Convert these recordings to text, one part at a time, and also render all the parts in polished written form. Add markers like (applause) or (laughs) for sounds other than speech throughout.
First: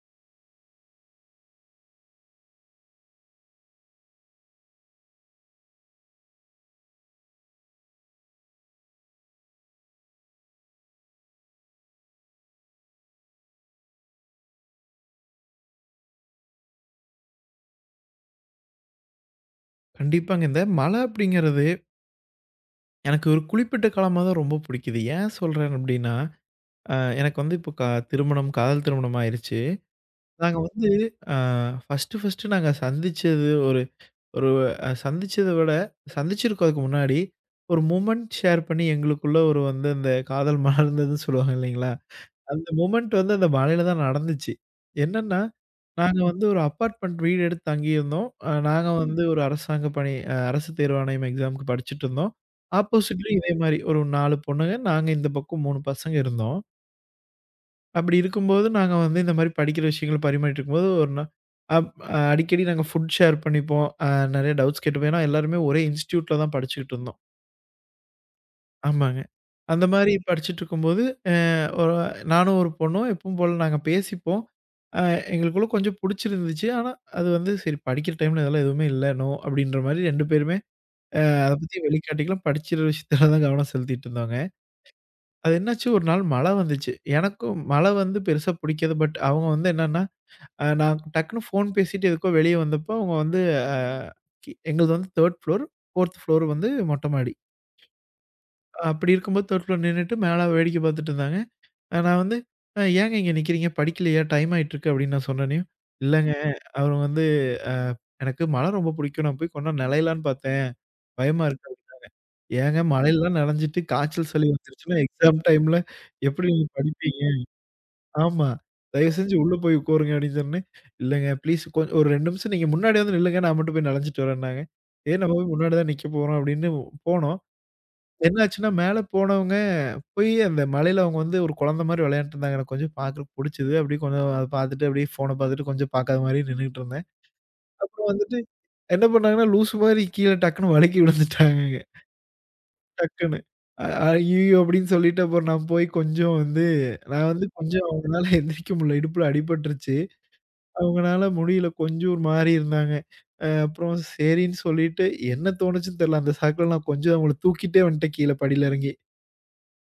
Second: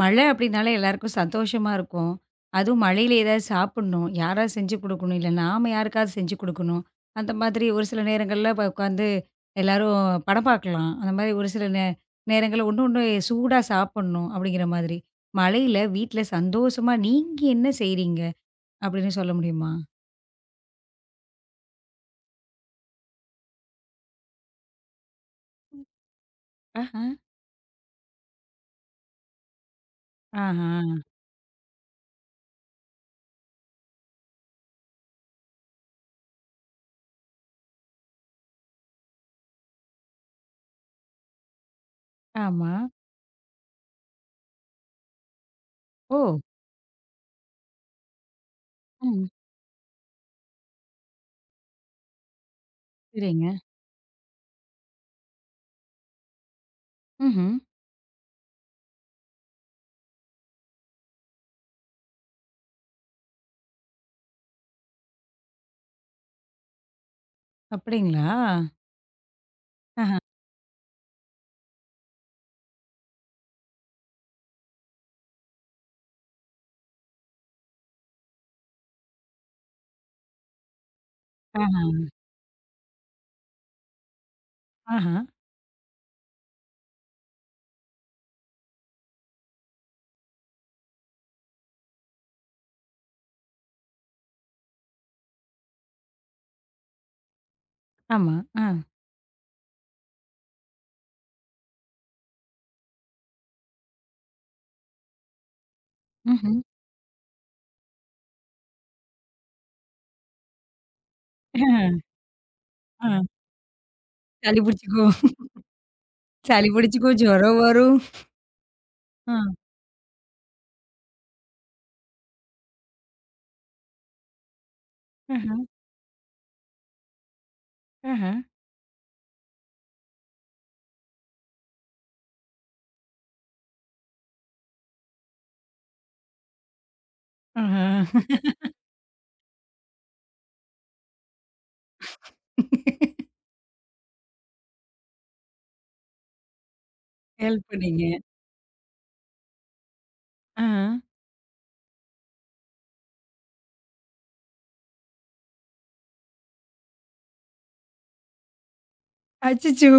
மழை அப்படின்னாலே எல்லாருக்கும் சந்தோஷமா இருக்கும். அதுவும் மழையில ஏதாவது சாப்பிடணும். யாராவது செஞ்சு குடுக்கணும். இல்ல நாம யாருக்காவது செஞ்சு குடுக்கணும். அந்த மாதிரி ஒரு சில நேரங்கள்ல ப உட்காந்து எல்லாரும் படம் பார்க்கலாம். அந்த மாதிரி ஒரு சில நேரங்கள்ல ஒண்ணு ஒண்ணு சூடா சாப்பிடணும் அப்படிங்கிற மாதிரி. மழையில வீட்ல சந்தோஷமா நீங்க என்ன செய்றீங்க அப்படின்னு சொல்ல முடியுமா? கண்டிப்பாங்க. இந்த மழை அப்படிங்கிறது எனக்கு ஒரு குறிப்பிட்ட காலமா தான் ரொம்ப பிடிக்குது. ஏன் சொல்றேன் அப்படின்னா, அ ஆஹா, எனக்கு வந்து இப்போ திருமணம், காதல் திருமணம் ஆயிருச்சு. நாங்க ஆஹா, வந்து அ ஃபர்ஸ்ட்டு ஃபர்ஸ்ட்டு நாங்க சந்திச்சது ஒரு ஒரு அ சந்திச்சத விட சந்திச்சிருக்கோம் அதுக்கு முன்னாடி, ஒரு மொமெண்ட் ஷேர் பண்ணி எங்களுக்குள்ள ஒரு வந்து அந்த காதல் மலர்ந்ததுன்னு சொல்லுவாங்க இல்லைங்களா? அந்த ஆமா. மொமெண்ட் வந்து அந்த மலையில தான் நடந்துச்சு. என்னன்னா, நாங்க ஓ! வந்து ஒரு அப்பார்ட்மெண்ட் வீடு எடுத்து தங்கியிருந்தோம். நாங்க வந்து ம். ஒரு அரசாங்க பணி அரசு தேர்வாணையம் எக்ஸாம்க்கு படிச்சுட்டுருந்தோம். ஆப்போசிட்லயும் சரிங்க. இதே மாரி ஒரு 4 பொண்ணுங்க, நாங்க இந்த பக்கம் 3 பசங்க இருந்தோம். ம்ஹ்ம். அப்படி இருக்கும்போது நாங்க வந்து இந்த மாரி படிக்கிற விஷயங்கள பரிமாறிட்டு இருக்கும்போது, ஒரு நா அப் அடிக்கடி நாங்க ஃபுட் ஷேர் பண்ணிப்போம். நெறைய டவுட்ஸ் கேட்டுப்போம். ஏன்னா எல்லாருமே ஒரே இன்ஸ்டிடியூட்ல தான் படிச்சுக்கிட்டு இருந்தோம். அப்படிங்களா? ஆமாங்க. அந்த மாரி படிச்சுட்டுருக்கும்போது, அ ஒரு நானும் ஒரு பொண்ணும் எப்பவும் போல நாங்க பேசிப்போம். அ எங்களுக்குள்ள கொஞ்சம் புடிச்சிருந்துச்சு. ஆனா, அது வந்து சரி படிக்கிற டைம்ல இதெல்லாம் எதுவுமே இல்ல. நோ அப்படின்ற மாரி 2 பேருமே அத ஆஹா, பத்தி வெளிக்காட்டிக்கலாம். படிச்சிற விஷயத்துல தான் கவனம் செலுத்திட்டு இருந்தோங்க. ஆஹா. அது என்னாச்சு ஒரு நாள் மழை வந்துச்சு. எனக்கும் மழை வந்து பெருசா பிடிக்காது. பட் அவங்க வந்து என்னன்னா, நான் டக்குன்னு ஃபோன் பேசிட்டு எதுக்கோ வெளிய வந்தப்போ, அவங்க வந்து அ கி எங்களது வந்து 3 ஃப்ளோர். 4த் ஃப்ளோர் வந்து மொட்ட மாடி. ஆமா. ஆ. அப்படி இருக்கும்போது 3 ஃப்ளோர் நின்னுட்டு மேல வேடிக்கை பார்த்துட்டு இருந்தாங்க. நான் வந்து, ஏங்க இங்க நிக்கிறீங்க? படிக்கலையா? டைம் ஆயிட்டுருக்கு" அப்படின்னு நான் சொன்னோனேயும், "இல்லங்க ம்ஹ்ம். அவரு வந்து அ எனக்கு மழை ரொம்ப புடிக்கும். நான் போய் கொஞ்நேரம் நனையலான்னு பார்த்தேன். பயமா இருக்கு." ஏங்க ஆ. மழையிலலாம் நனஞ்சிட்டு காய்ச்சல், சளி சளி வந்துருச்சுன்னா புடிச்சுக்கும். எக்ஸாம் டைம்ல எப்படி சளி நீங்க புடிச்சுக்கும், படிப்பீங்க? ஜுரம் வரும். ஆமா. தயவு செஞ்சு ஆ. உள்ள போய் உட்காருங்க அப்படின்னு சொன்னோனே, "இல்லங்க ப்ளீஸ் ஒரு 2 நிமிஷம் நீங்க முன்னாடி வந்து நில்லுங்க. நான் மட்டும் போய் நனஞ்சிட்டு வரேன்னாங்க." சரி நம்ம போய் ஆஹா, முன்னாடி தான் நிக்க போறோம் அப்படின்னு போனோம். ஆஹா, என்னாச்சுன்னா, மேல போனவங்க போய் அந்த மலையில அவங்க வந்து ஒரு குழந்தை மாரி விளையாண்ட்டு இருந்தாங்க. எனக்கு கொஞ்சம் பார்க்கறக்கு புடிச்சது. அப்படியே கொஞ்சம் அத பார்த்துட்டு, அப்படியே ஃபோன பார்த்துட்டு கொஞ்சம் பார்க்காத மாரி நின்னுட்டு இருந்தேன். ஆஹா. அப்புறம் வந்துட்டு என்ன பண்ணாங்கன்னா, லூசு மாரி கீழ டக்குன்னு வழுக்கி விழுந்துட்டாங்கங்க. டக்குன்னு. "ஐய்யய்யோ!" அப்படின்னு சொல்லிட்டு அப்புறம் நான் போய் கொஞ்சம் வந்து நான் வந்து ஹெல்ப் கொஞ்சம் பண்ணீங்க. அவங்கனால எந்திரிக்க முடியல. இடுப்புல அடிபட்டுருச்சு. ஆஹா. அவங்கனால முடியல. கொஞ்சம் ஒரு மாரி இருந்தாங்க. அப்புறம் சரின்னு சொல்லிட்டு என்ன தோணுச்சுன்னு தெரியல. அந்த சாக்குல நான் கொஞ்சம் அவங்கள தூக்கிட்டே வந்துட்டேன் கீழ படியில இறங்கி. அச்சச்சோ!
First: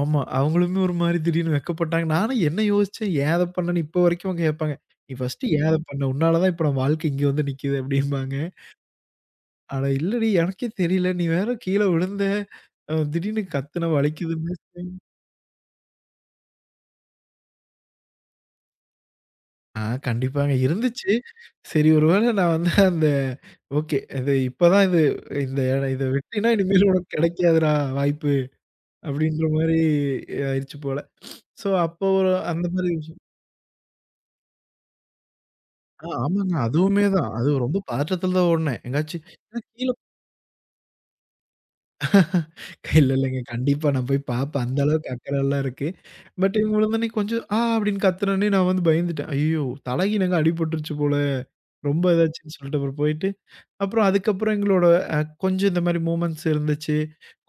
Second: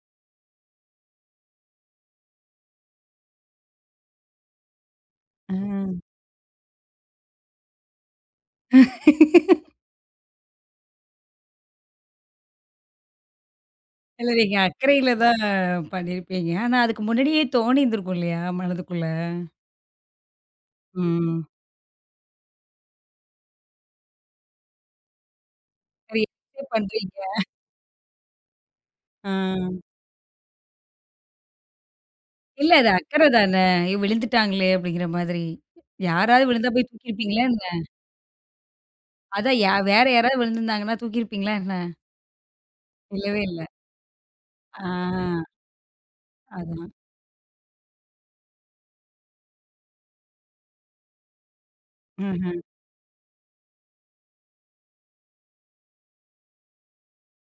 ஆமா. அவங்களுமே ஒரு மாரி திடீர்னு வெட்கப்பட்டாங்க. நானும் என்ன யோசிச்சேன்? ஏன் அத பண்ணேன்னு இப்ப வரைக்கும் அவங்க கேட்பாங்க. "நீ ஃபர்ஸ்ட்டு ஆ. ஏன் அத பண்ண? உன்னால தான் இப்ப நம்ம வாழ்க்கை இங்க வந்து நிக்குது" அப்படிம்பாங்க. "அட இல்லடி எனக்கே தெரியல. நீ வேற கீழ விழுந்த. திடீர்னு கத்துன இல்ல வலிக்குதுன்னு" நீங்க அக்கறையில தான் பண்ணியிருப்பீங்க. ஆனா அதுக்கு முன்னாடியே தோணியிருந்திருக்கும் இல்லையா? மனதுக்குள்ள. ஆ கண்டிப்பாங்க. இருந்துச்சு. ம். சரி ஒருவேள நான் வந்து அந்த ஓகே இது இப்ப தான் இது இந்த இத சரி விட்டீன்னா எக்ஸ்பெக்ட் இனிமேல் உனக்கு பண்றீங்க. கிடைக்காதுடா வாய்ப்பு. ஆ. அப்படின்ற மாரி ஆயிருச்சு போல. ஸோ அப்போ ஒரு அந்த இல்ல அது மாரி அக்கறை தான. ஐயோ! விழுந்துட்டாங்களே அப்படிங்கிற மாதிரி. ஆ, யாராவது ஆமாங்க. விழுந்தா போய் அதுவுமே தான். தூக்கியிருப்பீங்களா அது ரொம்ப என்ன? பதற்றத்துல தான் ஓடுனேன். எங்கயாச்சும் அதான் ஏன்னா கீழ வேற யாராவது விழுந்திருந்தாங்கன்னா தூக்கியிருப்பீங்களா என்ன? இல்ல இல்லங்க. இல்லவே இல்ல. கண்டிப்பா நான் போய் பார்ப்பேன். அந்த ஆ அளவுக்கு அக்கறைலாம் இருக்கு. பட் இவங்க அதான். விழுந்தோனே கொஞ்சம் ஆ அப்படின்னு கத்துனோனே நான் வந்து பயந்துட்டேன். ஐயய்யோ! தலைக்கு என்னங்க அடிபட்டுருச்சு போல. ரொம்ப இதாச்சுன்னு ம்ஹ்ம். சொல்லிட்டு அப்புறம் போயிட்டு அப்புறம் அதுக்கப்புறம் எங்களோட கொஞ்சம் இந்த மாரி மூமெண்ட்ஸ் இருந்துச்சு.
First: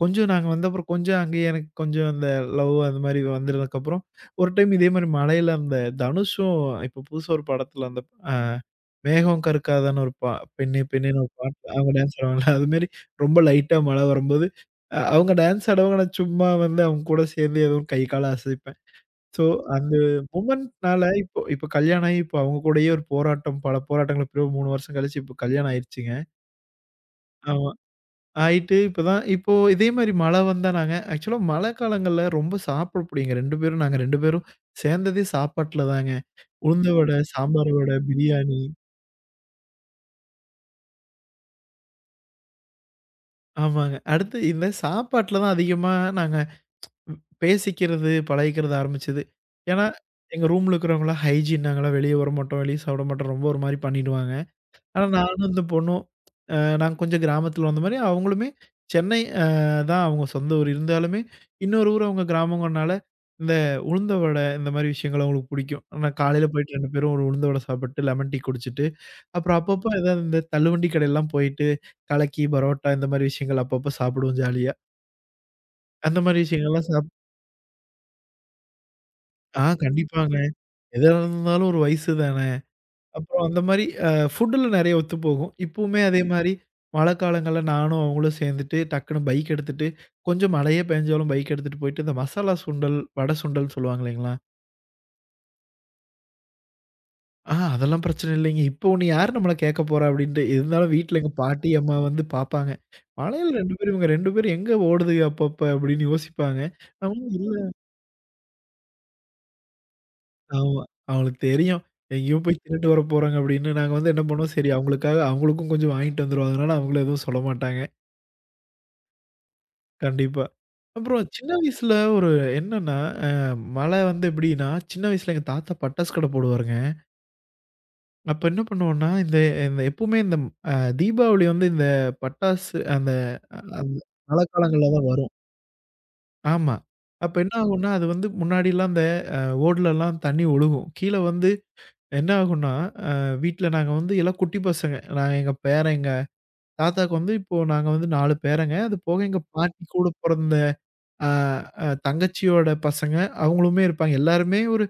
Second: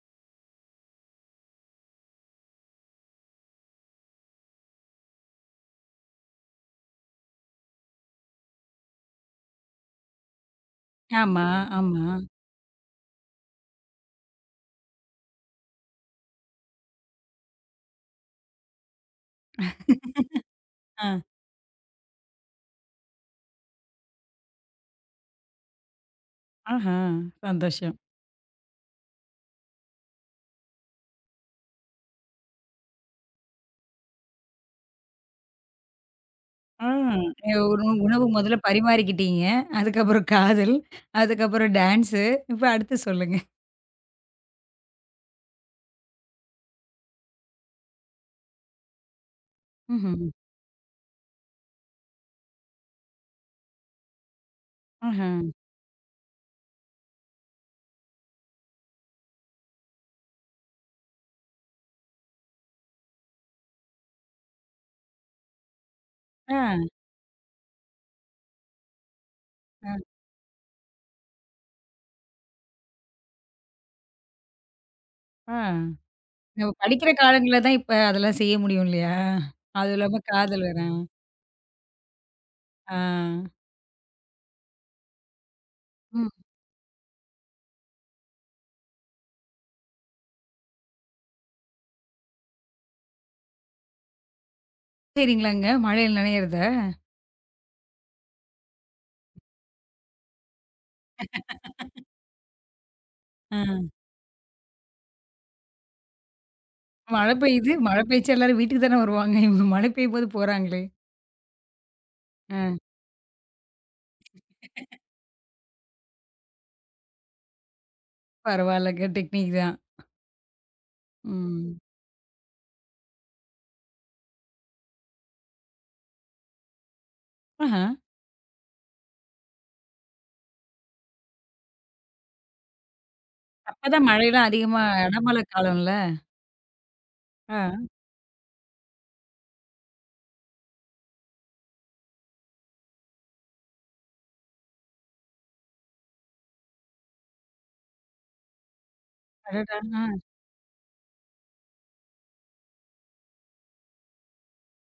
கொஞ்சம் நாங்க வந்த அப்புறம் கொஞ்சம் அங்கேயே எனக்கு கொஞ்சம் அந்த லவ் அந்த மாரி வந்ததுக்கப்புறம், ஒரு டைம் இதே மாரி மழையில அந்த தனுஷும் இப்போ புதுசா ஒரு படத்துல அந்த அ மேகம் கருக்காதான்னு ஒரு பா பெண்ணே பெண்ணேன்னு ஒரு ஆமா, பாட்டு அவங்க ஆமா. டான்ஸ் ஆடுவாங்கல்ல, அது மாரி ரொம்ப லைட்டா மழை வரும்போது, அவங்க டான்ஸ் ஆடுவாங்க. நான் சும்மா வந்து அவங்க கூட சேர்ந்து ஏதோ கை கால அசைப்பேன். ஸோ அந்த மூமெண்ட்னால ஆ. இப்போ இப்போ கல்யாணம் ஆகி இப்போ அவங்க கூடயே ஒரு போராட்டம் பல போராட்டங்கள் பிறகு 3 வருஷம் கழிச்சு இப்போ கல்யாணம் ஆயிருச்சுங்க. ஆஹா! ஆமா. சந்தோஷம். ஆயிட்டு இப்ப தான் இப்போ இதே மாரி மழை வந்தா நாங்க ஆக்சுவலா மழை காலங்கள்ல ரொம்ப சாப்பிட புடிக்குங்க. 2 பேரும் நாங்க 2 பேரும் சேர்ந்ததே சாப்பாட்டுல தாங்க. ஆ உளுந்த வடை, சாம்பார் ஒரு வடை, உணவு முதல்ல பிரியாணி. பரிமாறிக்கிட்டீங்க. அதுக்கப்புறம் காதல், அதுக்கப்புறம் டான்ஸு. இப்ப அடுத்து சொல்லுங்க. ஆமாங்க. அடுத்து இந்த சாப்பாட்டுல தான் அதிகமா நாங்க பேசிக்கிறது, பழகிக்கிறது ஆரம்பிச்சது. ஏன்னா, ம்ஹ்ம். எங்க ரூம்ல இருக்கிறவங்கலாம் ஹைஜீன் நாங்கலாம் வெளிய வரமாட்டோம், வெளிய சாப்பிட மாட்டோம். ரொம்ப ஒரு மாரி பண்ணிடுவாங்க. ஆனா ஆஹா. நானும் இந்த பொண்ணும் அ நாங்க கொஞ்சம் கிராமத்துல வந்த மாரி, அவங்களுமே சென்னை தான் அவங்க சொந்த ஊர். இருந்தாலுமே இன்னொரு ஊர் அவங்க கிராமங்கறனால, இந்த உளுந்த வடை இந்த மாரி விஷயங்கள் அவங்களுக்கு புடிக்கும். ஆனா காலையில ஆ, போயிட்டு 2 பேரும் ஒரு உளுந்த வடை சாப்பிட்டு, லெமன் டீ குடிச்சிட்டு, அப்புறம் ஆ, அப்பப்போ ஏதாவது இந்த தள்ளுவண்டி கடையெல்லாம் போயிட்டு, கலக்கி, பரோட்டா இந்த மாரி விஷயங்கள் அப்பப்போ சாப்பிடுவோம் ஜாலியா. ஆ. அந்த மாரி நம்ம விஷயங்கள்லாம் படிக்கிற சாப் காலங்கள்ல தான் இப்ப அதெல்லாம் செய்ய முடியும் இல்லையா? ஆ அதுவும் இல்லாம கண்டிப்பாங்க. காதல் வேற. எதா இருந்தாலும் ஒரு வயசு தான. ஆ. அப்புறம் அந்த மாரி ஃபுட்டுல நெறைய ஒத்துப்போகும். இப்பவுமே அதே ம். மாரி மழை காலங்கள்ல நானும் அவங்களும் சேர்ந்துட்டு டக்குனு பைக் எடுத்துட்டு, கொஞ்சம் மழையே பெஞ்சாலும் பைக் எடுத்துட்டு போயிட்டு, இந்த மசாலா சுண்டல், வடை சுண்டல்ன்னு சொல்லுவாங்க இல்லைங்களா? சரிங்களாங்க. மழையில நனையிறத? ஆ அதெல்லாம் பிரச்சனை இல்லைங்க. இப்போ உன்ன யாரு நம்மள கேட்க போறா? அப்படின்ட்டு இருந்தாலும் வீட்ல எங்க பாட்டி, அம்மா வந்து பார்ப்பாங்க. மழையில 2 பேரும் ஆ. இவங்க 2 பேரும் எங்க ஓடுதுக அப்பப்ப அப்படின்னு யோசிப்பாங்க. மழை நம்மளும் இல்ல பெய்யுது. மழை பெய்ஞ்சா எல்லாரும் வீட்டுக்கு தானே வருவாங்க. இவங்க மழை பெய்யும்போது ஆமா. போறாங்களே! அவங்களுக்கு தெரியும். எங்கேயோ போய் ஆ. திருட்டு வர போறாங்க அப்படின்னு. நாங்க வந்து என்ன பண்ணுவோம், சரி அவங்களுக்காக அவங்களுக்கும் கொஞ்சம் வாங்கிட்டு வந்துருவோம். அதனால அவங்களும் எதுவும் சொல்ல மாட்டாங்க. பரவால்லங்க. டெக்னிக் தான். கண்டிப்பா. அப்புறம் சின்ன ம். வயசுல ஒரு என்னன்னா, அ மழை வந்து எப்படின்னா, சின்ன வயசுல எங்க தாத்தா பட்டாசு கடை போடுவாருங்க. ஆஹா. அப்ப என்ன பண்ணுவோம்னா, இந்த இந்த எப்பவுமே இந்த அ தீபாவளி வந்து இந்த பட்டாசு அந்த அந்த அப்பதான் மழை மழைலாம் அதிகமா காலங்கள்ல தான் வரும். இடைமழை காலம்ல. ஆமா. அப்ப என்ன ஆ. ஆகும்னா, அது வந்து முன்னாடிலாம் அந்த ஓடுலலாம் தண்ணி ஒழுகும். கீழ வந்து என்ன ஆகும்னா, அ வீட்ல நாங்க வந்து எல்லாம் குட்டி பசங்க. நான் எங்க பேரன், எங்க தாத்தாக்கு வந்து இப்போ நாங்க வந்து 4 பேரங்க. அது போக எங்க அடடா! பாட்டி ஆ. கூட பொறந்த ஆ, அ தங்கச்சியோட பசங்க அவங்களுமே இருப்பாங்க. எல்லாருமே ஒரு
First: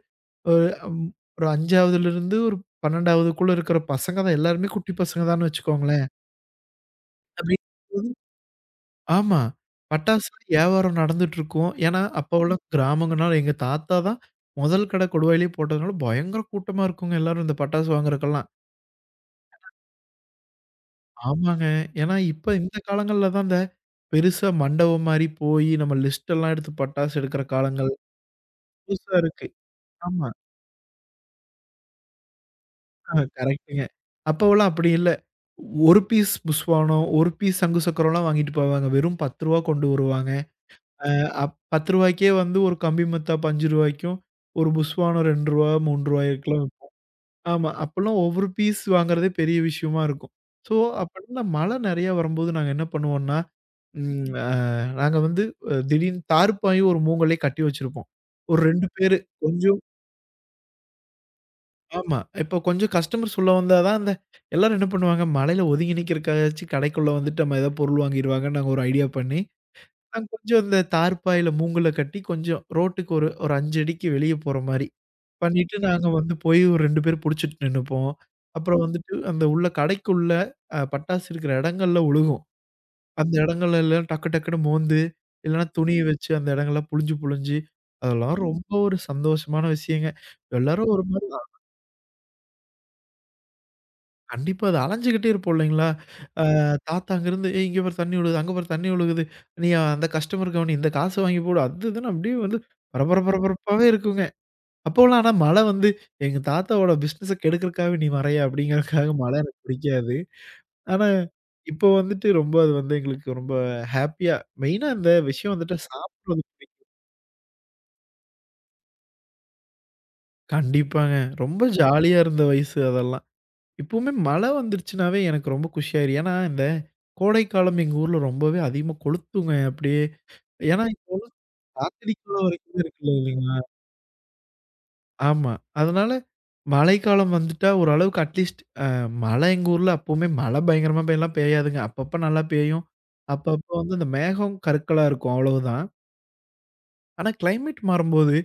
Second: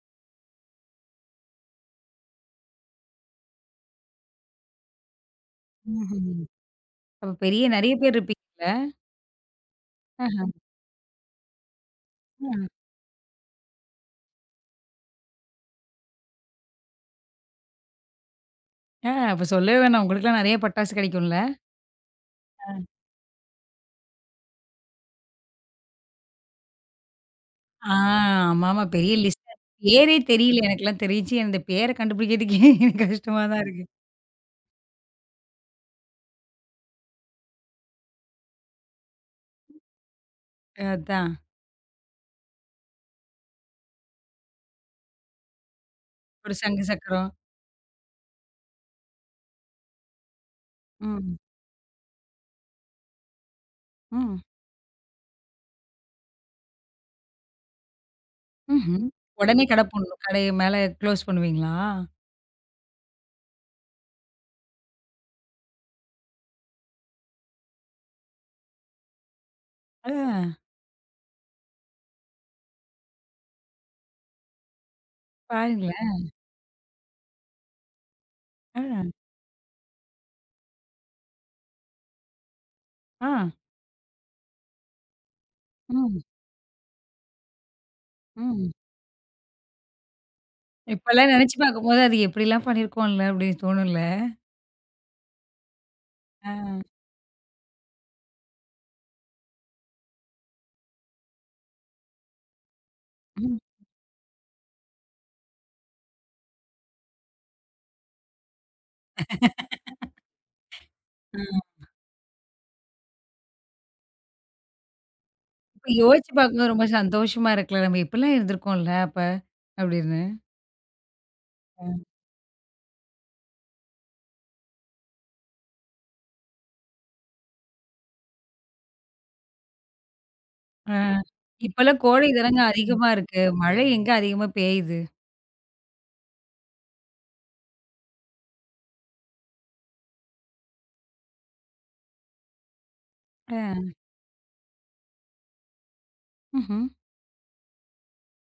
ஒரு ம் ஒரு 5வதுலருந்து ஒரு 12வதுக்குள்ள இருக்கிற பசங்க தான். எல்லாருமே குட்டி பசங்க தான்னு வச்சுக்கோங்களேன். ம்ஹ்ம். அப்ப பெரிய நெறைய அப்படிங்கும்போது பேர் இருப்பீங்கல்ல? ஆமா. பட்டாசு ஆ. வியாபாரம் நடந்துட்டுருக்கும். ஏன்னா, அப்போவெல்லாம் கிராமங்கனால எங்க தாத்தா தான் முதல் கடை கொடுவாயிலயே போட்டதுனால பயங்கர கூட்டமா இருக்குங்க எல்லாரும் இந்த பட்டாசு வாங்குறதுக்கெல்லாம். அப்ப சொல்லவே வேணாம். உங்களுக்கெல்லாம் நெறைய பட்டாசு கிடைக்கும்ல? ஆமாங்க. ஏன்னா, இப்ப இந்த காலங்கள்ல தான் இந்த பெருசா மண்டபம் மாரி போயி நம்ம லிஸ்ட் எல்லாம் எடுத்து பட்டாசு எடுக்கிற காலங்கள் ஆ. ஆமாமா. பெரிய புதுசா லிஸ்ட். இருக்கு. பேரே ஆமா. தெரியல. எனக்கெல்லாம் தெரிஞ்சு அந்த பேர கண்டுபிடிக்கிறதுக்கே (laughs) எனக்கு ஆ கஷ்டமா தான் இருக்கு. கரெக்ட்டுங்க. அப்போவெல்லாம் அப்படி இல்ல. 1 பீஸ் புஸ்வானம், 1 பீஸ் சங்கு சக்கரம்லாம் வாங்கிட்டு போவாங்க. வெறும் ரூ. 10 கொண்டு வருவாங்க. அ அதான். அப் ரூ. 10க்கே வந்து ஒரு கம்பி மத்தாப்பு ரூ. 5க்கும், ஒரு புஸ்வானம் ரூ. 2, ரூ. ஒரு 3க்கெல்லாம் சங்கு சக்கரம். ஆமா. அப்போலாம் ஒவ்வொரு பீஸ் வாங்குறதே பெரிய விஷயமா இருக்கும். ஸோ, ம். அப்பன்னா மழை நெறையா வரும்போது நாங்க என்ன பண்ணுவோம்னா, ம் ம். அ நாங்க வந்து திடீர்னு தார்ப்பாயும் ஒரு மூங்கலையும் கட்டி வச்சிருப்போம். ஒரு 2 ம்ஹ்ம். பேரு கொஞ் உடனே கடை பூட்டணும். கடைய மேல க்ளோஸ் பண்ணுவீங்களா? ஆமா. இப்போ கொஞ்சம் கஸ்டமர்ஸ் உள்ள வந்தா தான் அந்த எல்லாரும் என்ன பண்ணுவாங்க, மழையில ஒதுங்கி நிக்கிறக்காச்சும் கடைக்குள்ள வந்துட்டு நம்ம ஏதாவது பொருள் வாங்கிருவாங்கன்னு நாங்க ஒரு ஐடியா பண்ணி, ஆ. நாங்க கொஞ்சம் இந்த தார்ப்பாயில மூங்குல கட்டி கொஞ்சம் ரோட்டுக்கு ஒரு ஒரு 5 அடிக்கு வெளிய போற மாரி பண்ணிட்டு, நாங்க பாருங்களேன். வந்து போய் ஒரு 2 பேர் புடிச்சிட்டு நின்னுப்போம். ஆ. அப்புறம் வந்துட்டு அந்த உள்ள கடைக்குள்ள பட்டாசு இருக்கிற இடங்கள்ல ஒழுகும். ஆ. அந்த இடங்கள்ல எல்லாம் டக்கு டக்குன்னு மோந்து, இல்லன்னா துணிய ம். வச்சு அந்த இடங்கள்லாம் புழிஞ்சு புழிஞ்சு, அதெல்லாம் ரொம்ப ம். ஒரு சந்தோஷமான விஷயங்க. எல்லாரும் ஒரு மாரி இப்பலாம் நெனைச்சு பார்க்கும்போது அது எப்படிலாம் பண்ணியிருக்கோம்ல அப்படின்னு தோணும்ல? கண்டிப்பா. அது அலைஞ்சுகிட்டே இருப்போம் இல்லைங்களா? அ ஆ. ம். தாத்தா அங்கருந்து "ஏய் இங்க பாரு தண்ணி விழுகுது, அங்க பாரு தண்ணி விழுகுது. நீ அந்த கஸ்டமர் கவனி, இந்த காச வாங்கி போடு." அது இதுன்னு அப்படியே வந்து ம். பரபரப்பாவே இருக்குங்க. அப்போலாம் ஆனா மழை வந்து எங்க தாத்தாவோட பிசினஸ கெடுக்கறக்காகவே நீ வரையா அப்படிங்கிறதுக்காக மழை எனக்கு பிடிக்காது. ஆனா அ. இப்போ வந்துட்டு ரொம்ப அது வந்து எங்களுக்கு ரொம்ப ஹேப்பியா மெயினா இந்த விஷயம் வந்துட்டு இப்ப யோசிச்சு சாப்பிடுறது பார்க்கும்போது ரொம்ப சந்தோஷமா இருக்குல்ல. நம்ம இப்படிலாம் இருந்திருக்கோம்ல அப்ப, அப்படின்னு. கண்டிப்பாங்க. ரொம்ப ஜாலியா இருந்த வயசு அதெல்லாம். இப்பவுமே மழை வந்துருச்சுனாவே எனக்கு ரொம்ப குஷியாயிரு. ஏன்னா, இந்த கோடைக்காலம் எங்க ஊர்ல ரொம்பவே அதிகமா கொளுத்துங்க அப்படியே. ஏன்னா, அ. இப்போலாம் இப்பல்லாம் கோடை காத்தடிக்கிற தானங்க வரைக்குமே அதிகமா இருக்குல்ல இருக்கு. இல்லைங்களா? மழை எங்க அதிகமா பெய்யுது. ஆமா. அதனால மழைக்காலம் வந்துட்டா ஓரளவுக்கு அட்லீஸ்ட் மழை எங்க ஊர்ல அப்பவுமே மழை பயங்கரமா எல்லாம் பெய்யாதுங்க. அப்பப்ப நல்லா பெய்யும். அப்பப்ப அ. வந்து அந்த மேகம் கருக்களா இருக்கும் அவ்வளவுதான். ம்ஹ்ம். ஆனா கிளைமேட் மாறும்போது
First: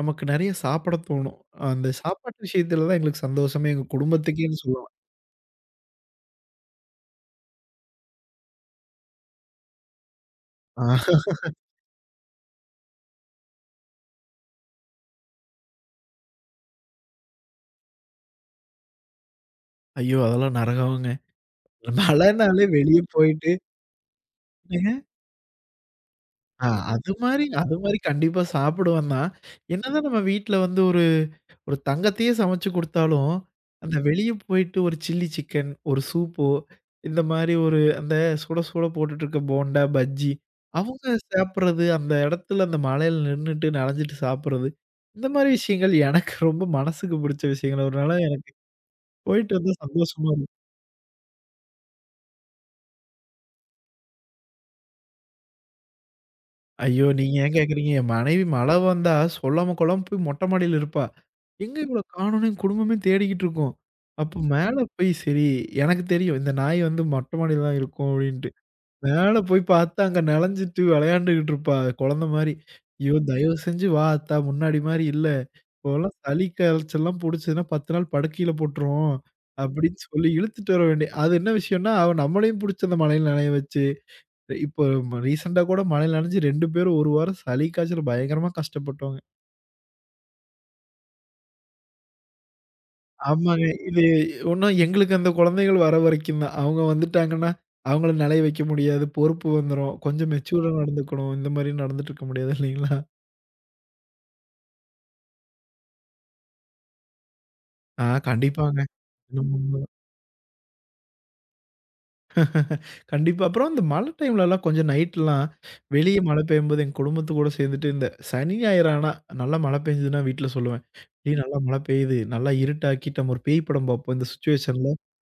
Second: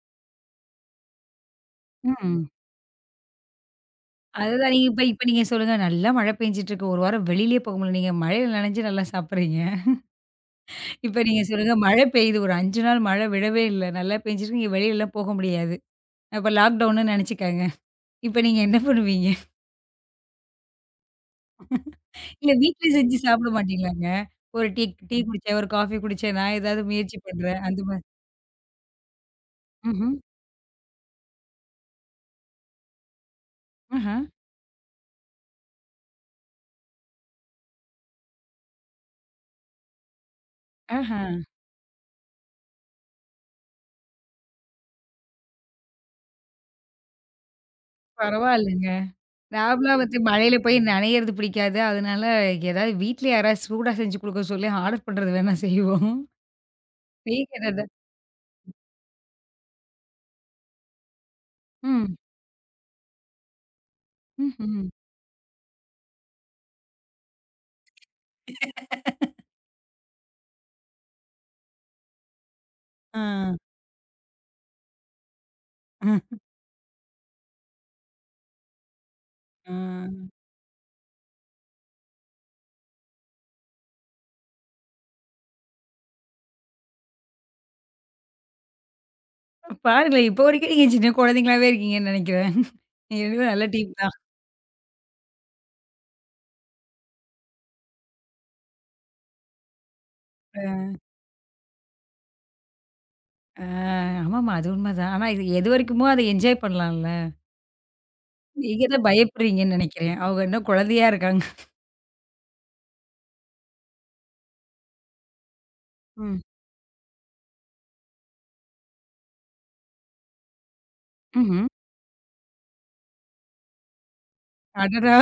நமக்கு நெறைய சாப்பிட தோணும். அந்த சாப்பாட்டு ம். விஷயத்துல தான் எங்களுக்கு சந்தோஷமே எங்க குடும்பத்துக்கேன்னு அதுதான் நீங்க சொல்லலாம். இப்ப இப்ப நீங்க சொல்லுங்க, நல்லா மழை பெஞ்சுட்டு இருக்கு. ஒரு வாரம் வெளியிலயே போக முடியல. நீங்க மழையில நனைஞ்சு நல்லா சாப்பிடுறீங்க. இப்ப ஆஹ் நீங்க சொல்லுங்க, மழை பெய்யுது. ஒரு 5 நாள் மழை விடவே இல்ல. நல்லா பெஞ்சுட்டு இருக்கு. நீங்க வெளியிலலாம் போக முடியாது. அப்ப லாக்டவுன்னு நெனச்சுக்கங்க. இப்ப நீங்க என்ன பண்ணுவீங்க? ஐயோ! அதெல்லாம் நரகம்ங்க. இல்ல மழைனாலே வீட்ல வெளிய செஞ்சு சாப்பிட போயிட்டு மாட்டீங்களாங்க? ஒரு டீ ஏங்க, டீ குடிச்சேன், ஒரு காஃபி குடிச்சேன், நான் ஆ ஏதாவது முயற்சி பண்றேன். அது அந்த மாரி மாரி. கண்டிப்பா சாப்பிடுவேன் தான். என்னதான் ம்ஹ்ம். நம்ம வீட்ல வந்து ஒரு ஒரு தங்கத்தையே சமைச்சு குடுத்தாலும், அந்த ஆஹா, வெளிய போயிட்டு ஒரு சில்லி சிக்கன், ஒரு சூப்போ, இந்த மாரி ஒரு அந்த சுட சுட போட்டுட்டு இருக்க போண்டா, பஜ்ஜி, அவங்க ஆஹா. சாப்பிடுறது, அந்த இடத்துல அந்த மழையில நின்னுட்டு நனைஞ்சிட்டு சாப்பிடுறது, இந்த மாரி விஷயங்கள் எனக்கு ரொம்ப மனசுக்கு பிடிச்ச விஷயங்கள். அதனால எனக்கு பரவாயில்லங்க. போயிட்டு வந்து நாமலாம் வந்து சந்தோஷமா மழையில போய் நனையறது பிடிக்காது. அதனால ஏதாவது வீட்ல யாராவது சூடா செஞ்சு குடுக்க சொல்லி ஆர்டர் பண்றது வேணா செய்வோம். ஐயோ! நீங்க நீங்க ஏன் என்னது? கேட்குறீங்க? என் மனைவி மழ வந்தா சொல்லாம கொள்ளாம போய் மொட்டை மாடியில இருப்பா. எங்க இவள ம். காணோம்னு எங்க குடும்பமே தேடிக்கிட்டு இருக்கோம். அப்போ மேல ம்ஹ்ம். போய் சரி எனக்கு தெரியும். இந்த நாய் வந்து மொட்டை மாடியில தான் இருக்கும் அப்டின்ட்டு. மேல போய் பார்த்தா அங்க நெளஞ்சிட்டு விளையாண்டுகிட்டு இருப்பா குழந்த மாரி. ஐயோ! ஆ. தயவு செஞ்சு வா அத்தா முன்னாடி மாரி இல்ல. அ, இப்போலாம் சளி காய்ச்சல்லாம் புடிச்சதுன்னா 10 நாள் படுக்கையில போட்டுரும். ஆ. அப்டின்னு சொல்லி இழுத்துட்டு வர வேண்டிய அது என்ன விஷயம்னா, அவ நம்மளையும் புடிச்சு அந்த மழையில நனைய வச்சு இப்போ ரீசென்ட்டா கூட மழையில நனஞ்சு 2 பேரும் 1 வாரம் சளி, காய்ச்சல் பயங்கரமா கஷ்டப்பட்டோங்க. பாருங்களேன், இப்போ வரைக்கும் நீங்க சின்ன குழந்தைங்களாவே இருக்கீங்கன்னு நெனைக்கிறேன். எனக்கும் நல்ல ஆமாங்க. டீம் இது தான். ஒண்ணும் எங்களுக்கு அந்த குழந்தைகள் வர வரைக்கும் தான். அவங்க வந்துட்டாங்கன்னா, அவங்கள நெலைய வைக்க முடியாது. பொறுப்பு வந்துரும். கொஞ்சம் மெச்சூர்டா நடந்துக்கணும். இந்த மாரி நடந்துட்டு இருக்க முடியாது இல்லைங்களா? அ, ஆமாமா. அது உண்மதான். ஆனா இது எது வரைக்குமோ அத என்ஜாய் பண்ணலாம்ல. ஆ கண்டிப்பாங்க. நீங்க தான் என்னமோ பயப்படுறீங்கன்னு உண்மதான். நெனைக்கிறேன். அவங்க இன்னும் குழந்தையா இருக்காங்க. கண்டிப்பா. அப்புறம் இந்த மழை டைம்லலாம் கொஞ்சம் நைட்லாம் வெளிய ம். மழை பெய்யும்போது எங்க குடும்பத்து கூட சேர்ந்துட்டு இந்த சனி, ஞாயிறு ஆனா நல்லா மழை பெஞ்சதுன்னா வீட்ல சொல்லுவேன். "ஏய் நல்லா ம்ஹ்ம். மழை பெய்யுது. நல்லா இருட்டாக்கிட்டு நம்ம ஒரு பேய் படம் பார்ப்போம் இந்த சிச்சுவேஷன்ல." அடடா!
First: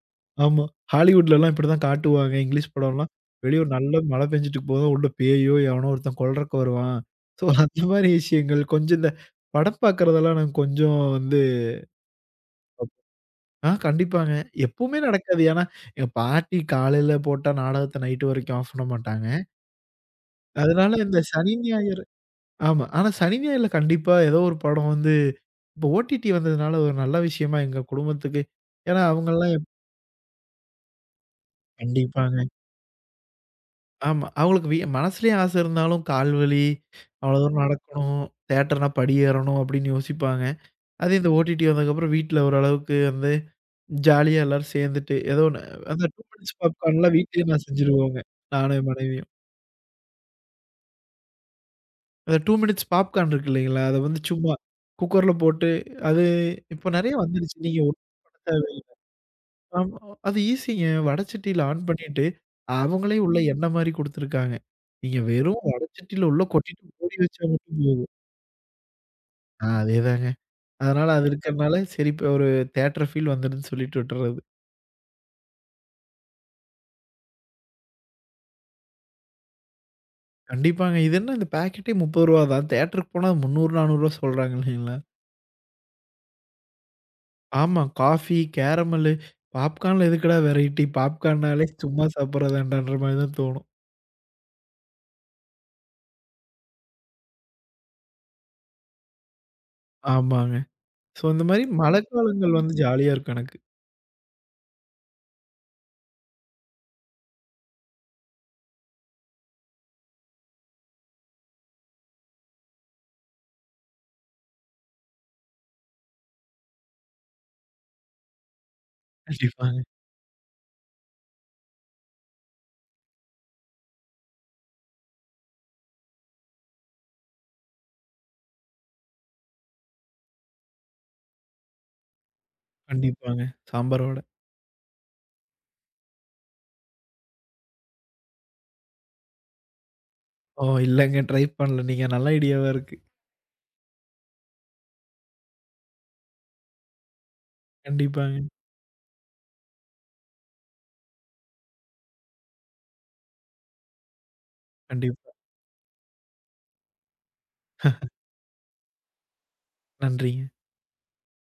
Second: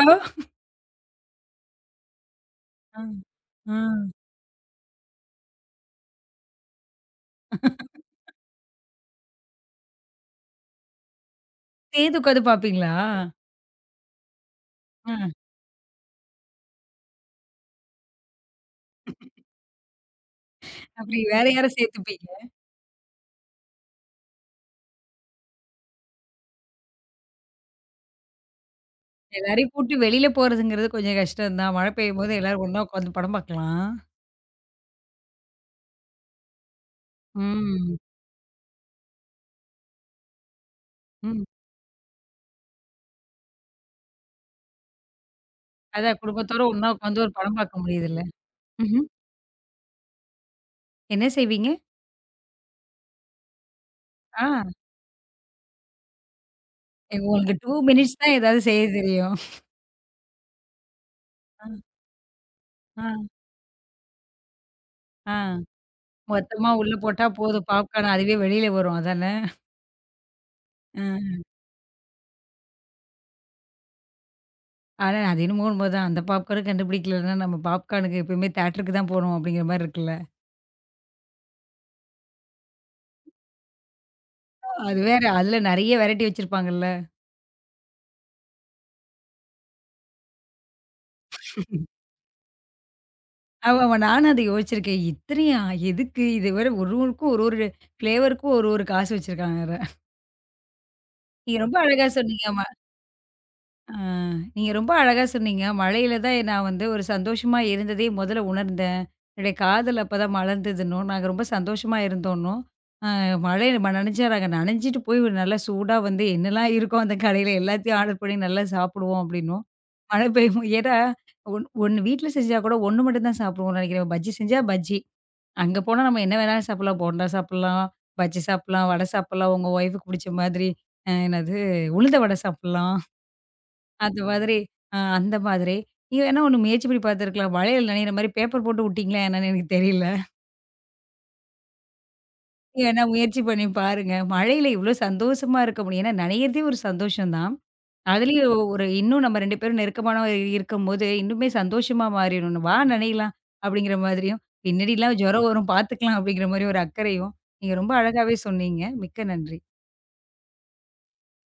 ஆமா. ஹாலிவுட்லலாம் இப்படிதான் காட்டுவாங்க. இங்கிலீஷ் ஆ, படம்லாம் வெளிய ஒரு ஆ. நல்ல மழை பெஞ்சுட்டு போதும் உள்ள பேயோ, எவனோ ஒருத்தன் கொல்றக்கு வருவான். ஸோ அந்த மாரி விஷயங்கள் கொஞ்சம் இந்த படம் பார்க்கறதெல்லாம் நான் கொஞ்சம் வந்து சேர்ந்து உட்காந்து பார்ப்பீங்களா? ஆ கண்டிப்பாங்க. எப்பவுமே ஆ. நடக்காது. ஏன்னா, எங்க பாட்டி காலையில போட்டா நாடகத்த நைட் வரைக்கும் ஆஃப் பண்ண மாட்டாங்க. அதனால அப்படி இந்த வேற சனி, யார ஞாயிறு சேர்த்துப்பீங்க? ஆமா. ஆனா சனி, ஞாயிறுல கண்டிப்பா ஏதோ ஒரு படம் வந்து இப்போ ஓடிடி வந்ததுனால ஒரு நல்ல விஷயமா எங்க குடும்பத்துக்கு ஏன்னா அவங்கலாம் எல்லாரையும் கூட்டு வெளியில போறதுங்கிறது கொஞ்சம் கஷ்டம் தான். மழை பெய்யும்போது கண்டிப்பாங்க. எல்லாரும் ஒண்ணா உட்காந்து படம் பார்க்கலாம். ஆமா. அவங்களுக்கு மனசுலயும் ஆசை இருந்தாலும் கால் வலி, அவ்வளோ தூரம் ம். நடக்கணும், தியேட்டர்னா படி ஏறணும் அப்படின்னு யோசிப்பாங்க. அது இந்த ம். ஓடிடி வந்ததுக்கப்புறம் வீட்ல ஓரளவுக்கு வந்து ஜாலியா எல்லாரும் சேர்ந்துட்டு ஏதோ ஒண்ணு அந்த அதான் 2 மினிட்ஸ் குடும்பத்தோட ஒண்ணா பாப்கார்ன்லாம் உட்காந்து ஒரு வீட்லயே படம் நான் பார்க்க செஞ்சுருவோங்க. முடியுதுல்ல. நானும் என் ம்ஹ்ம். மனைவியும். என்ன செய்வீங்க? அந்த 2 மினிட்ஸ் பாப்கார்ன் இருக்கு இல்லைங்களா? அத வந்து ஆ சும்மா குக்கர்ல போட்டு அது இப்போ நெறைய உங்களுக்கு வந்துருச்சு. 2 நீங்க ஒன்னும் மினிட்ஸ் தான் ஏதாவது செய்ய தேவையில்ல. தெரியும். ஆமா. அது ஈஸிங்க. வடச்சட்டியில ஆ, ஆன் பண்ணிட்டு, அவங்களே ஆ. உள்ள எண்ணெய் மாரி குடுத்துருக்காங்க. நீங்க ஆ. வெறும் வடச்சட்டியில உள்ள மொத்தமா கொட்டிட்டு உள்ள மூடி போட்டா வச்சா போதும் மட்டும் பாப்கார்ன் அதுவே வெளியில வரும் அதானே? ஆ, அதேதாங்க. அதனால அது அ. இருக்கிறனால, சரி இப்ப ஒரு தியேட்டர் ஃபீல் வந்துடுதுன்னு சொல்லிட்டு விட்டுறது. ஆனா, அது என்னமோ உண்மதான். அந்த பாப்கார்ன கண்டுபிடிக்கலன்னா, நம்ம பாப்கார்னுக்கு எப்பயுமே தியேட்டருக்கு தான் போணும் அப்படிங்கிற மாரி இருக்குல்ல. கண்டிப்பாங்க. இது என்ன இந்த பாக்கெட்டே ரூ. 30 தான். தியேட்டருக்கு போனா ரூ. 300, 400 சொல்றாங்க இல்லைங்களா? அது வேற அதுல நெறைய வெரைட்டி வச்சிருப்பாங்கல்ல. ஆமா. காஃபி, கேரமல்லு, பாப்கார்ன்ல எதுக்குடா வெரைட்டி? பாப்கார்ன்னாலே சும்மா சாப்பிடுறதாண்டான்ற மாரி தான் தோணும். ஆமாமா. நானும் அத யோசிச்சிருக்கேன். இத்தனையா? எதுக்கு? இது வேற ஒரு ஒருக்கும் ஒரு ஒரு ஃப்ளேவருக்கும் ஒரு ஒரு காசு வச்சிருக்காங்க வேற. ஆமாங்க. ஸோ இந்த நீங்க மாரி ரொம்ப அழகா சொன்னீங்க. மழைக்காலங்கள் ம வந்து ஜாலியா இருக்கும் எனக்கு. ஆ நீங்க ரொம்ப அழகா சொன்னீங்க. மழையில தான் நான் வந்து ஒரு சந்தோஷமா இருந்ததே முதல்ல உணர்ந்தேன். என்னுடைய காதல் அப்பதான் மலர்ந்ததுன்னும், நாங்க ரொம்ப சந்தோஷமா இருந்தோன்னும். மழை ம நனைஞ்சாராங்க. நனைஞ்சிட்டு போய் ஒரு நல்லா சூடா வந்து என்னலாம் இருக்கோ அந்த கடையில எல்லாத்தையும் ஆர்டர் பண்ணி நல்லா சாப்பிடுவோம் அப்படின்னோம். கண்டிப்பாங்க, மழை பெய்யும் ஏன்னா ஒண்ணு வீட்ல செஞ்சா கூட ஒண்ணு மட்டும் தான் சாப்பிடுவோம்னு நெனைக்கிறேன். பஜ்ஜி செஞ்சா பஜ்ஜி. அங்க போனா நம்ம என்ன வேணாலும் சாப்பிடலாம். போண்டா சாப்பிடலாம், பஜ்ஜி சாப்பிடலாம், வடை சாப்பிடலாம். உங்க ஒய்ஃப்க்கு புடிச்ச மாதிரி அ என்னது உளுந்த வடை சாப்பிடலாம். கண்டிப்பாங்க. அந்த சாம்பாரோட. மாதிரி அந்த மாதிரி. நீங்க வேணா ஒண்ணு முயற்சி பண்ணி பார்த்துருக்கலாம். மழையில நனையிற மாரி பேப்பர் போட்டு விட்டீங்களா என்னன்னு எனக்கு தெரியல. ஓ! இல்லங்க. ட்ரை பண்ணல. நீங்க நல்ல ஐடியாவா இருக்கு. ஏன்னா முயற்சி பண்ணி பாருங்க. மழையில இவ்ளோ சந்தோஷமா இருக்க முடியும். ஏன்னா நனையிறதே ஒரு சந்தோஷம் தான். கண்டிப்பாங்க, அதுலயும் ஒரு இன்னும் நம்ம 2 பேரும் நெருக்கமானவ இருக்கும்போது, இன்னுமே சந்தோஷமா மாறிடும். "வா நனையலாம்" அப்படிங்கிற மாதிரியும், "பின்னாடிலாம் கண்டிப்பா. ஜுரம் வரும், பாத்துக்கலாம்" அப்படிங்கிற மாரி ஒரு அக்கறையும், நீங்க ரொம்ப அழகாவே சொன்னீங்க. மிக்க நன்றி. நன்றிங்க.